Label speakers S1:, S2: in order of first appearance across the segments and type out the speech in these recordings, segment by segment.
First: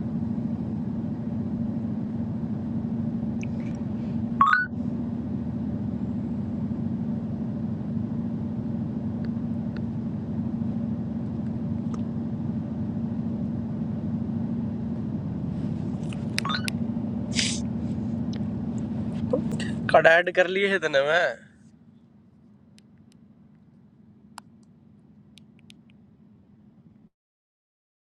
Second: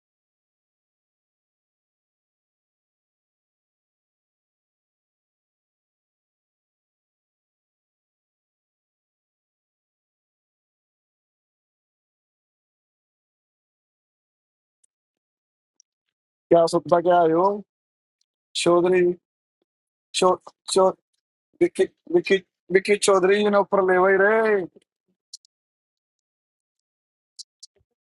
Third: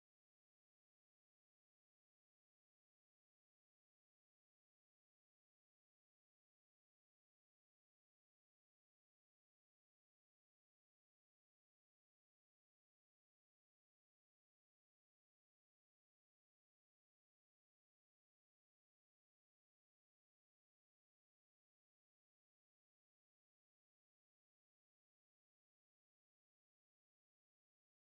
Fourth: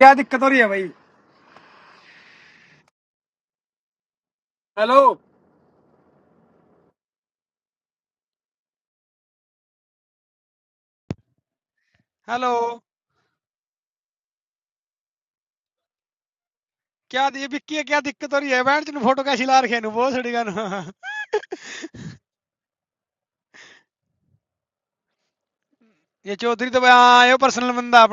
S1: Hello. Hello.
S2: क्या सुनता क्या आए
S1: What
S2: हो
S1: is this? What is the problem? Man, you are
S2: Chaudhary
S1: shouting at the photo. You are so
S2: चौ
S3: कड
S1: crazy.
S3: कर लिए है
S2: चौ
S3: तने मैं
S2: विकी विकी विकी चौधरी जी ने ऊपर ले वही रहे
S1: This Choudhary is a personal man. Take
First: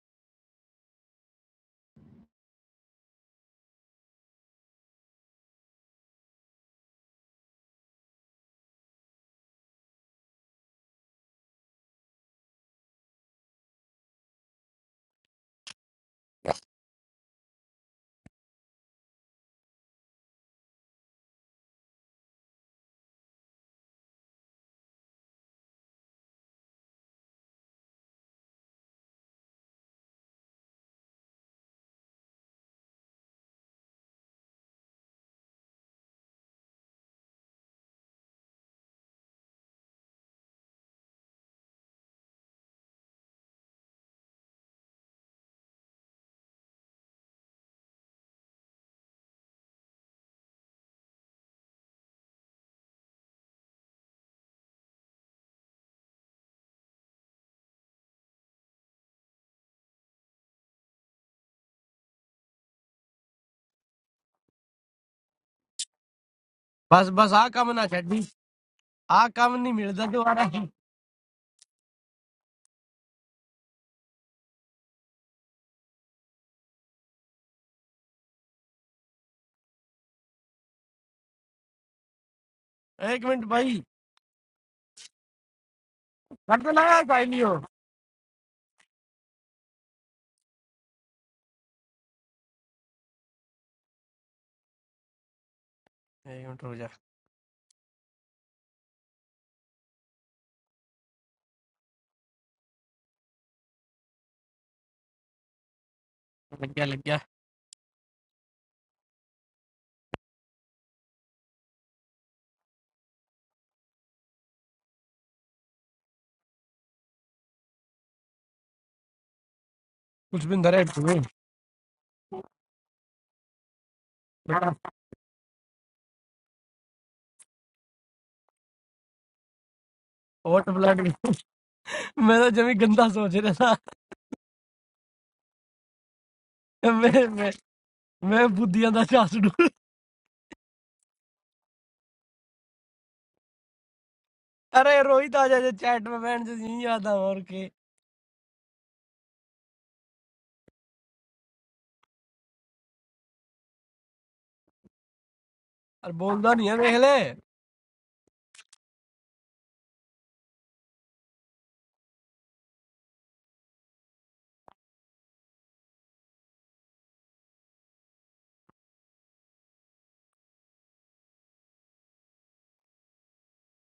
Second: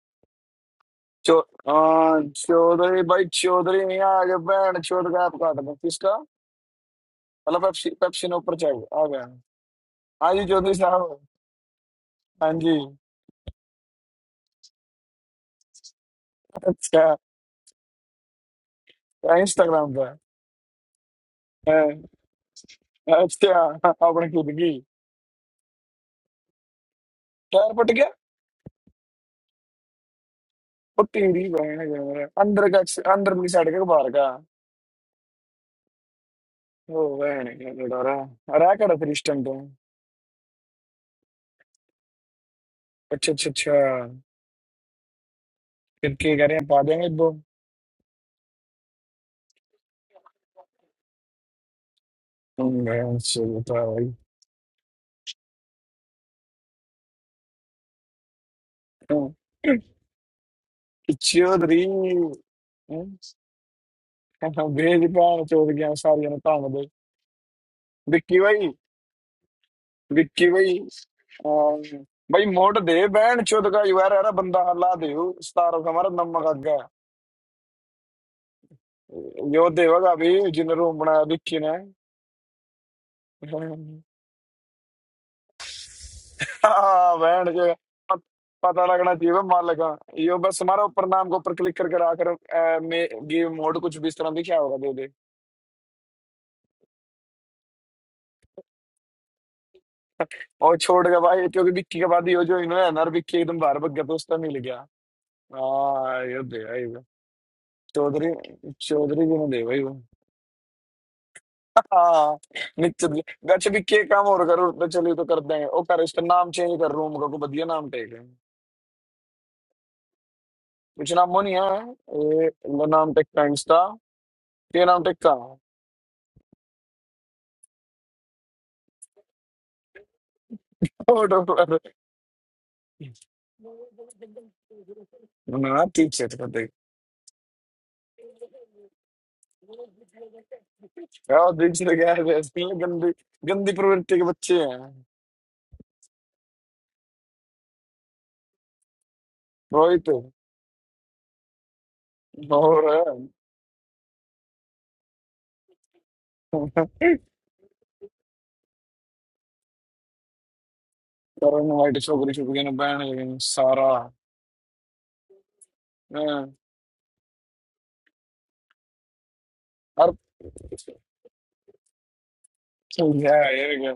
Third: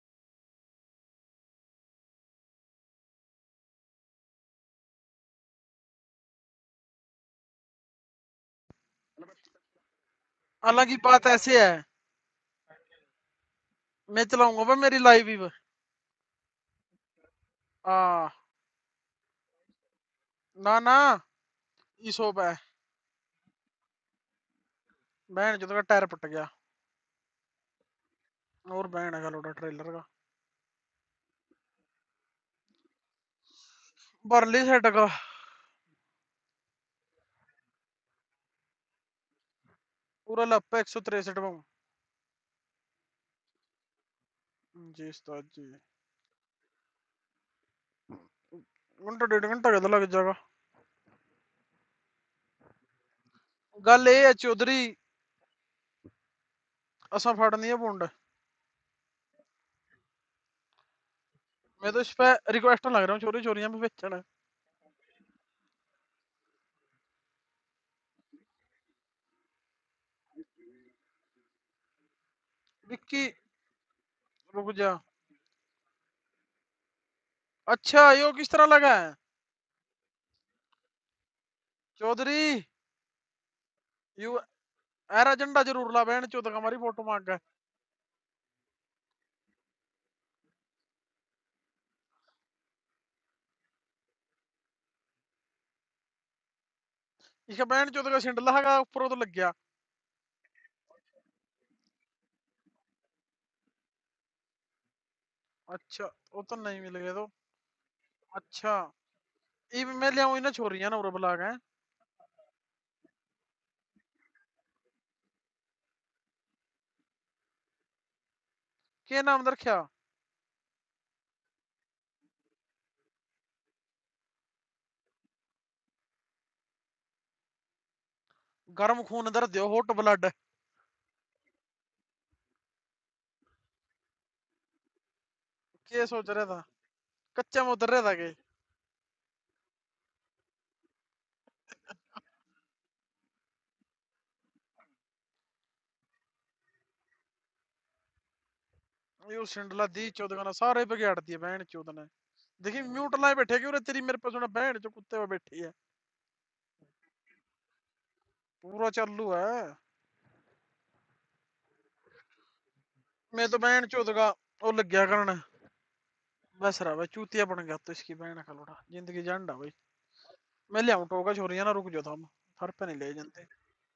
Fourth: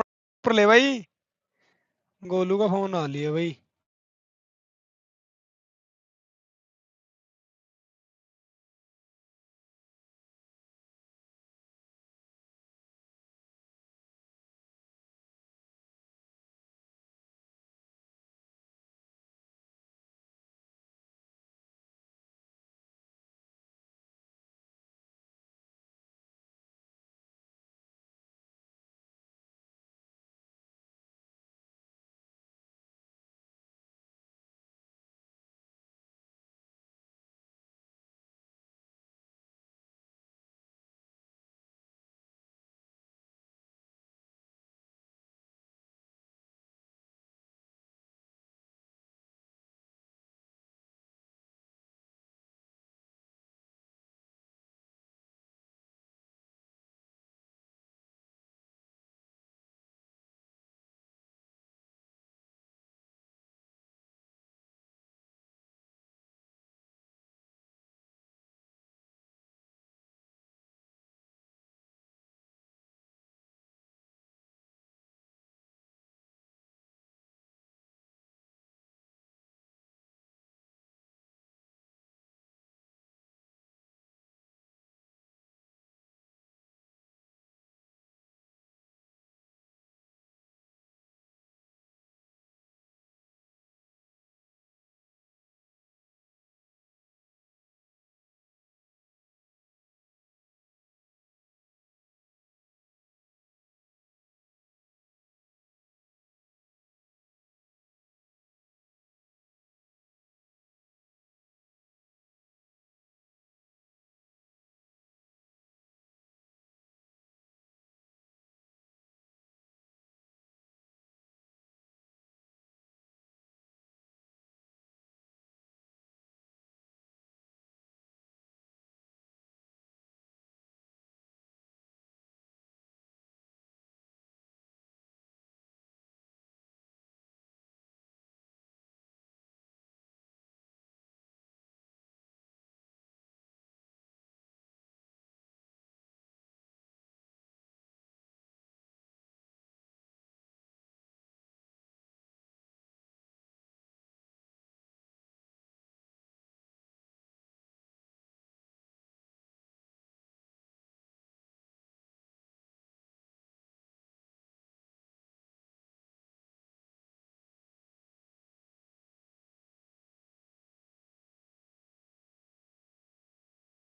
S1: it, man.
S2: चौ हाँ,
S1: Golu's phone is
S2: Chaudhary
S1: not
S2: भाई
S1: there, man.
S2: चौधरी नहीं आ गए बैंड चौधरी का आप काट दो किसका मतलब पेप्सी पेप्सी ने ऊपर चाहिए आ गया हाँ जी चौधरी
S4: हालांकि
S2: साहब
S4: बात ऐसे है
S2: हाँ जी
S4: मैं चलाऊंगा भाई मेरी लाइव ही
S2: अच्छा
S4: आ
S2: इंस्टाग्राम पर
S4: ना ना
S2: हाँ,
S4: ई सोप है
S2: अच्छा अपने खुद की
S4: बहन जो का टायर पट गया
S2: टायर पट गया
S4: और बहन है लोडा ट्रेलर का
S2: और टीढ़ी बहन है मेरा। अंदर का अंदर की साइड का बाहर का
S4: बरली सेट का
S2: ओ बहन है, क्या डरा रहा है कड़ा फिर इस टाइम तो
S4: पूरा लप एक सौ तिरसठ में
S2: अच्छा अच्छा अच्छा
S4: जी उस्ताद जी
S2: करके करें पा देंगे दो
S4: घंटा डेढ़ घंटा कहता लग जाएगा
S2: हम्म, मैं सोचता है भाई
S4: गल ये है चौधरी असा फाड़नी है बुंड
S2: हम्म, चौधरी
S4: मैं तो इस पे रिक्वेस्ट लग रहा
S2: हम्म,
S4: हूँ चोरी चोरियां भी बेचना
S2: हाँ, भेज पाओ चौधरी हम सारी ने काम दे
S3: बस बस आ कम ना छड़ी
S2: विक्की भाई
S3: आ कम नहीं मिलता दोबारा
S2: विक्की भाई अम, भाई मोट दे
S4: विक्की
S2: बैंड चौध का युवा रहा बंदा
S4: रुक जा
S2: हल्ला दे सतारो का हमारा नमक आगा
S4: अच्छा यो किस तरह लगा है
S2: यो देवगा अभी जिन रूम बनाया विक्की
S4: चौधरी
S3: एक मिनट भाई
S2: ने
S4: यू एर एजेंडा जरूर ला बहन चौधरी
S3: कर तो
S4: हमारी
S3: लाया
S4: फोटो
S2: हाँ
S4: मांग गए
S2: बैंड
S3: साइलियो
S2: जो है, पत- पता लगना चाहिए बे मार लगा यो बस हमारा ऊपर नाम के ऊपर क्लिक करके आकर अ, मे गेम मोड कुछ भी इस तरह दिखा होगा दे दे
S3: एक मिनट रुक जा
S4: इसका बहन चौधरी का सिंडला है ऊपर तो लग गया
S2: और छोड़ गया भाई क्योंकि विक्की के बाद यो जो इन्होंने नर विक्की एकदम बाहर भग गया तो उसका मिल गया
S4: अच्छा,
S2: हाँ
S4: वो
S2: यो
S4: तो
S2: दे
S3: लग
S4: नहीं
S3: गया
S2: भाई
S4: मिल
S3: लग
S2: वो।
S4: गए
S3: गया
S4: तो
S2: चौधरी
S4: अच्छा,
S2: चौधरी जी ने दे भाई
S4: ई
S2: वो
S4: मैं ले आऊँ इन्हें छोरियाँ ना उरे बुला के
S2: हाँ निश्चित जी। गच विक्की एक काम और करो तो चलिए तो कर देंगे ओ कर इसका नाम चेंज कर रूम का को बदिया नाम टेक है
S4: के नाम दर क्या
S3: कुछ भी अंदर है
S2: कुछ नाम
S3: तुम्हें
S2: वो नहीं है ए, लो नाम टेक का इंस्टा ये नाम टेक
S4: गर्म खून दर दियो हॉट ब्लड
S3: ओट ब्लड मैं
S2: का
S3: तो जमी गंदा सोच रहा
S2: No, I
S4: के
S2: teach
S4: सोच
S2: it,
S4: रहा
S2: but
S4: था
S2: they.
S3: था मैं मैं
S4: कच्चे में उतर रहा था के
S3: मैं बुद्धियां दा चास डू
S2: यार दिख रहा क्या है ऐसे ही गंदी गंदी प्रवृत्ति के बच्चे हैं
S3: अरे रोहित आ जा चैट में बैंड से नहीं आता और के
S4: यू सिंडला दी
S2: रोहित
S4: चोद का ना सारे पे गाड़ दिए बहन चोद ने देखिए
S2: और
S4: म्यूट लाए बैठे क्यों रे तेरी मेरे पे सुना बहन जो कुत्ते पे बैठी है
S3: और बोलता नहीं है देख ले
S4: पूरा चालू है
S2: करण वाइट छोकरी छोकरी ने बैन लेकिन
S4: मैं तो बहन
S2: सारा
S4: चोद का वो लग गया करने
S2: हैं,
S4: बस रहा भाई चूतिया बन गया तो इसकी बहन का लोटा जिंदगी झंडा भाई
S2: हर
S4: मैं ले आऊँ टोका छोरियां ना रुक जाओ था हम हर पे नहीं ले
S2: क्या
S4: जाते
S2: है ये क्या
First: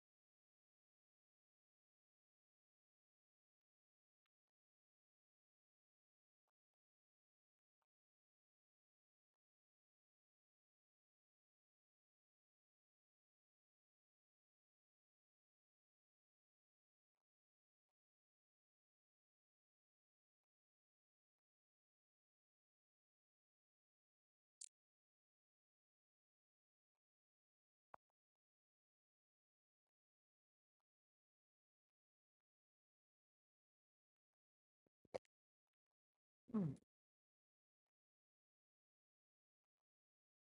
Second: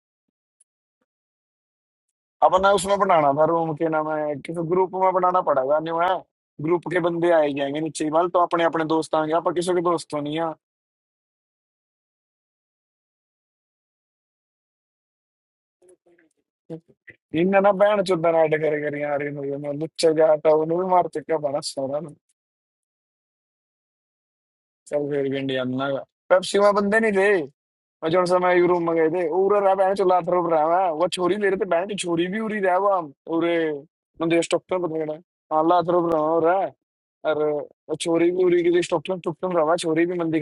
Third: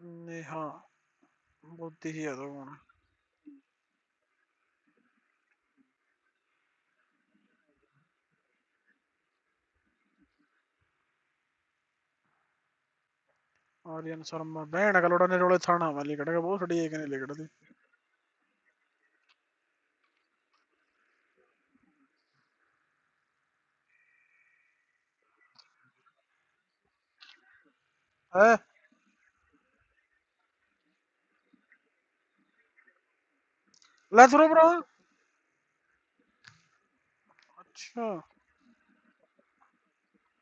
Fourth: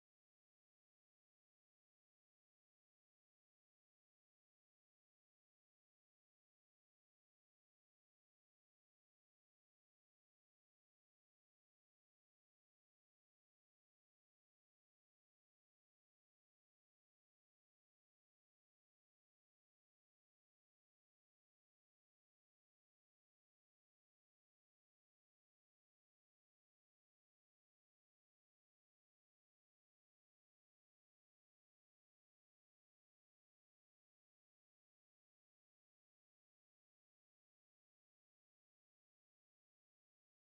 S4: नहीं हाँ बुद्धि ही है तो
S2: अपना उसमें बनाना था रूम के नाम है किसी ग्रुप में बनाना पड़ेगा नहीं है ग्रुप के बंदे आए जाएंगे नीचे ही, मतलब तो अपने अपने दोस्त आएंगे आप किसी के दोस्त तो नहीं है
S4: Alien Sarma. Bene, che allora ne rolezzano una lì, che ਬਹੁਤ ਛੜੀ ਇੱਕ ਨੇ ਲਿਖੜ ਦੀ
S2: इन्हें ना बैन चुदना ऐड करेगे नहीं आ रही ना जो मैं लुच्चे जाता हूँ नूरी मार चिका पाना सो रहा हूँ चल फिर भी इंडिया ना का पेप्सी में बंदे नहीं थे मैं जॉन्स में
S4: ਹੈ
S2: यूरोप में गए थे उधर रह बैन चला थरूप रह मैं वो छोरी ले रहे थे बैन तो छोरी भी उड़ी था वो हम उधर
S4: ਲੈ ਸੁਣੋ ਭਰਾ ਅੱਛਾ
S2: मंद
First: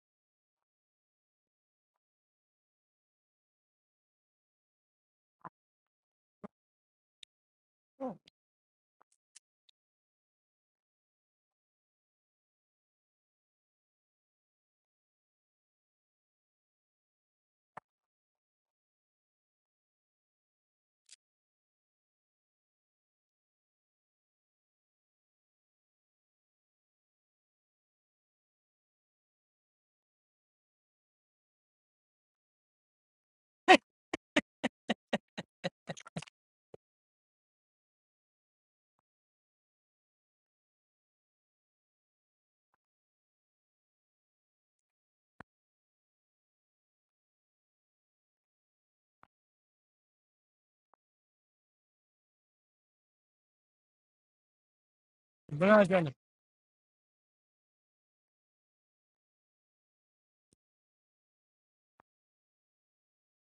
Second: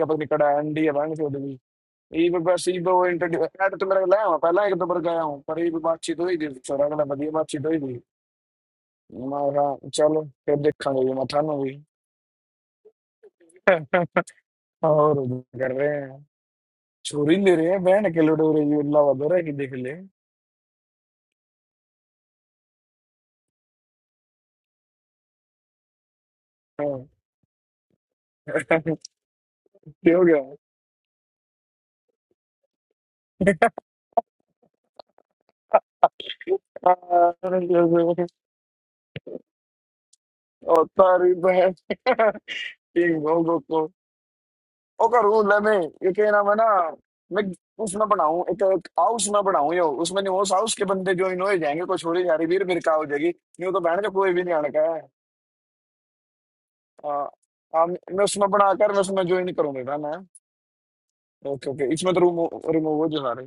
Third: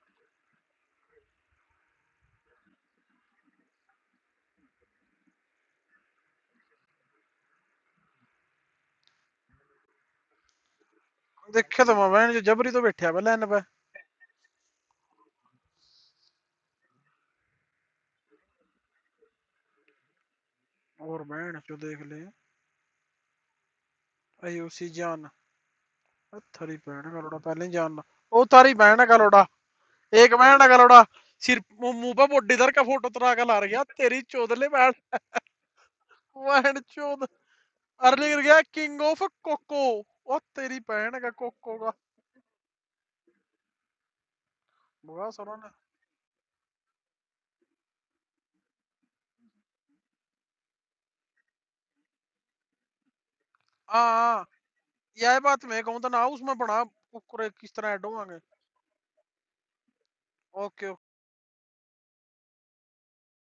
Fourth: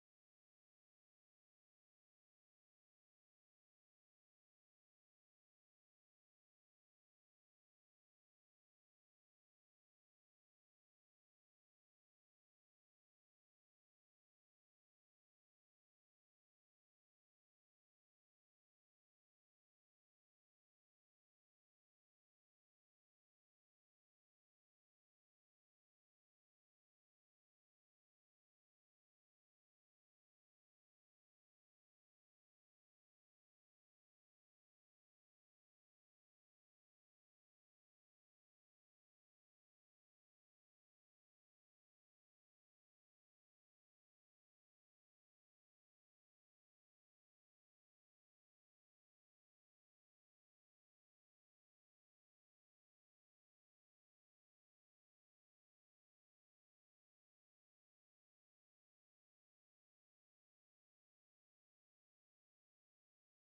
S4: ਦੇਖਿਆ ਤਾਂ ਮੈਂ ਬਹਿਣ ਚ ਜਬਰੀ ਤੋਂ ਬੈਠਿਆ ਪਹਿਲਾਂ ਇਹਨਾਂ ਪੈ
S2: और उधर कर रहे हैं चोरी ले रहे हैं बैंड अकेले उड़ रही है अल्लाह वादर है कि देख ले
S4: ਹੋਰ ਬਹਿਣ ਚੋ ਦੇਖ ਲੈ ਆਯੂਸੀ ਜਾਨ ਥਰੀ
S2: हाँ।
S4: ਬਹਿਣ ਗਲੋੜਾ ਪਹਿਲਾਂ ਹੀ ਜਾਨ ਉਹ ਤਾਰੀ ਬਹਿਣ ਗਲੋੜਾ
S2: ये हो
S4: ਇੱਕ
S2: गया
S4: ਬਹਿਣ ਗਲੋੜਾ ਸਿਰ ਮੂੰਹ ਮੂੰਹ ਪਾ ਮੋਢੇ ਦਰ ਕਾ ਫੋਟੋ ਤਰਾ ਕੇ ਲਾਰ ਗਿਆ ਤੇਰੀ ਚੋਦਲੇ ਬਹਿਣ ਬਹਿਣ ਚੋਦ ਅਰਲੀ ਕਰ ਗਿਆ ਕਿੰਗ ਆਫ ਕੋਕੋ ਉਹ ਤੇਰੀ
S2: और
S4: ਬਹਿਣ ਦਾ
S2: तारी बहन
S4: ਕੋਕੋ ਦਾ
S2: एक भोगो को तो। ओ
S4: ਬੁਆ
S2: करूं ले
S4: ਸੁਣਨ ਆ
S2: मैं ये क्या नाम है ना मैं उसमें बनाऊं एक, एक हाउस में बनाऊं यो उसमें नहीं उस हाउस के बंदे जो इन्हों जाएंगे कोई छोड़ी जा रही वीर मेरे का हो जाएगी नहीं तो बहन का कोई
S4: ਆ
S2: भी नहीं आने का है
S4: ਯਾਬਾ ਤਮਇ
S3: बड़ा
S4: ਕਾਂ
S3: चैन
S4: ਤਾਨ ਆ ਮਾ ਬਾਂ ਕਰ
S2: हाँ
S4: ਕੋਰੈ ਕੱਰਿ ਕੋਰਿ ਕੋਰ
S2: हाँ,
S4: ਕੋਰਾ ਆ ਡੋਂ
S2: मैं
S4: ਆਂ ਗਾ
S2: उसमें बनाकर मैं उसमें ज्वाइन करूंगा ना मैं
S4: ਓ ਕੋਕੇ ਓ
S2: ओके ओके इसमें तो रूम रिमूव हो जो सारे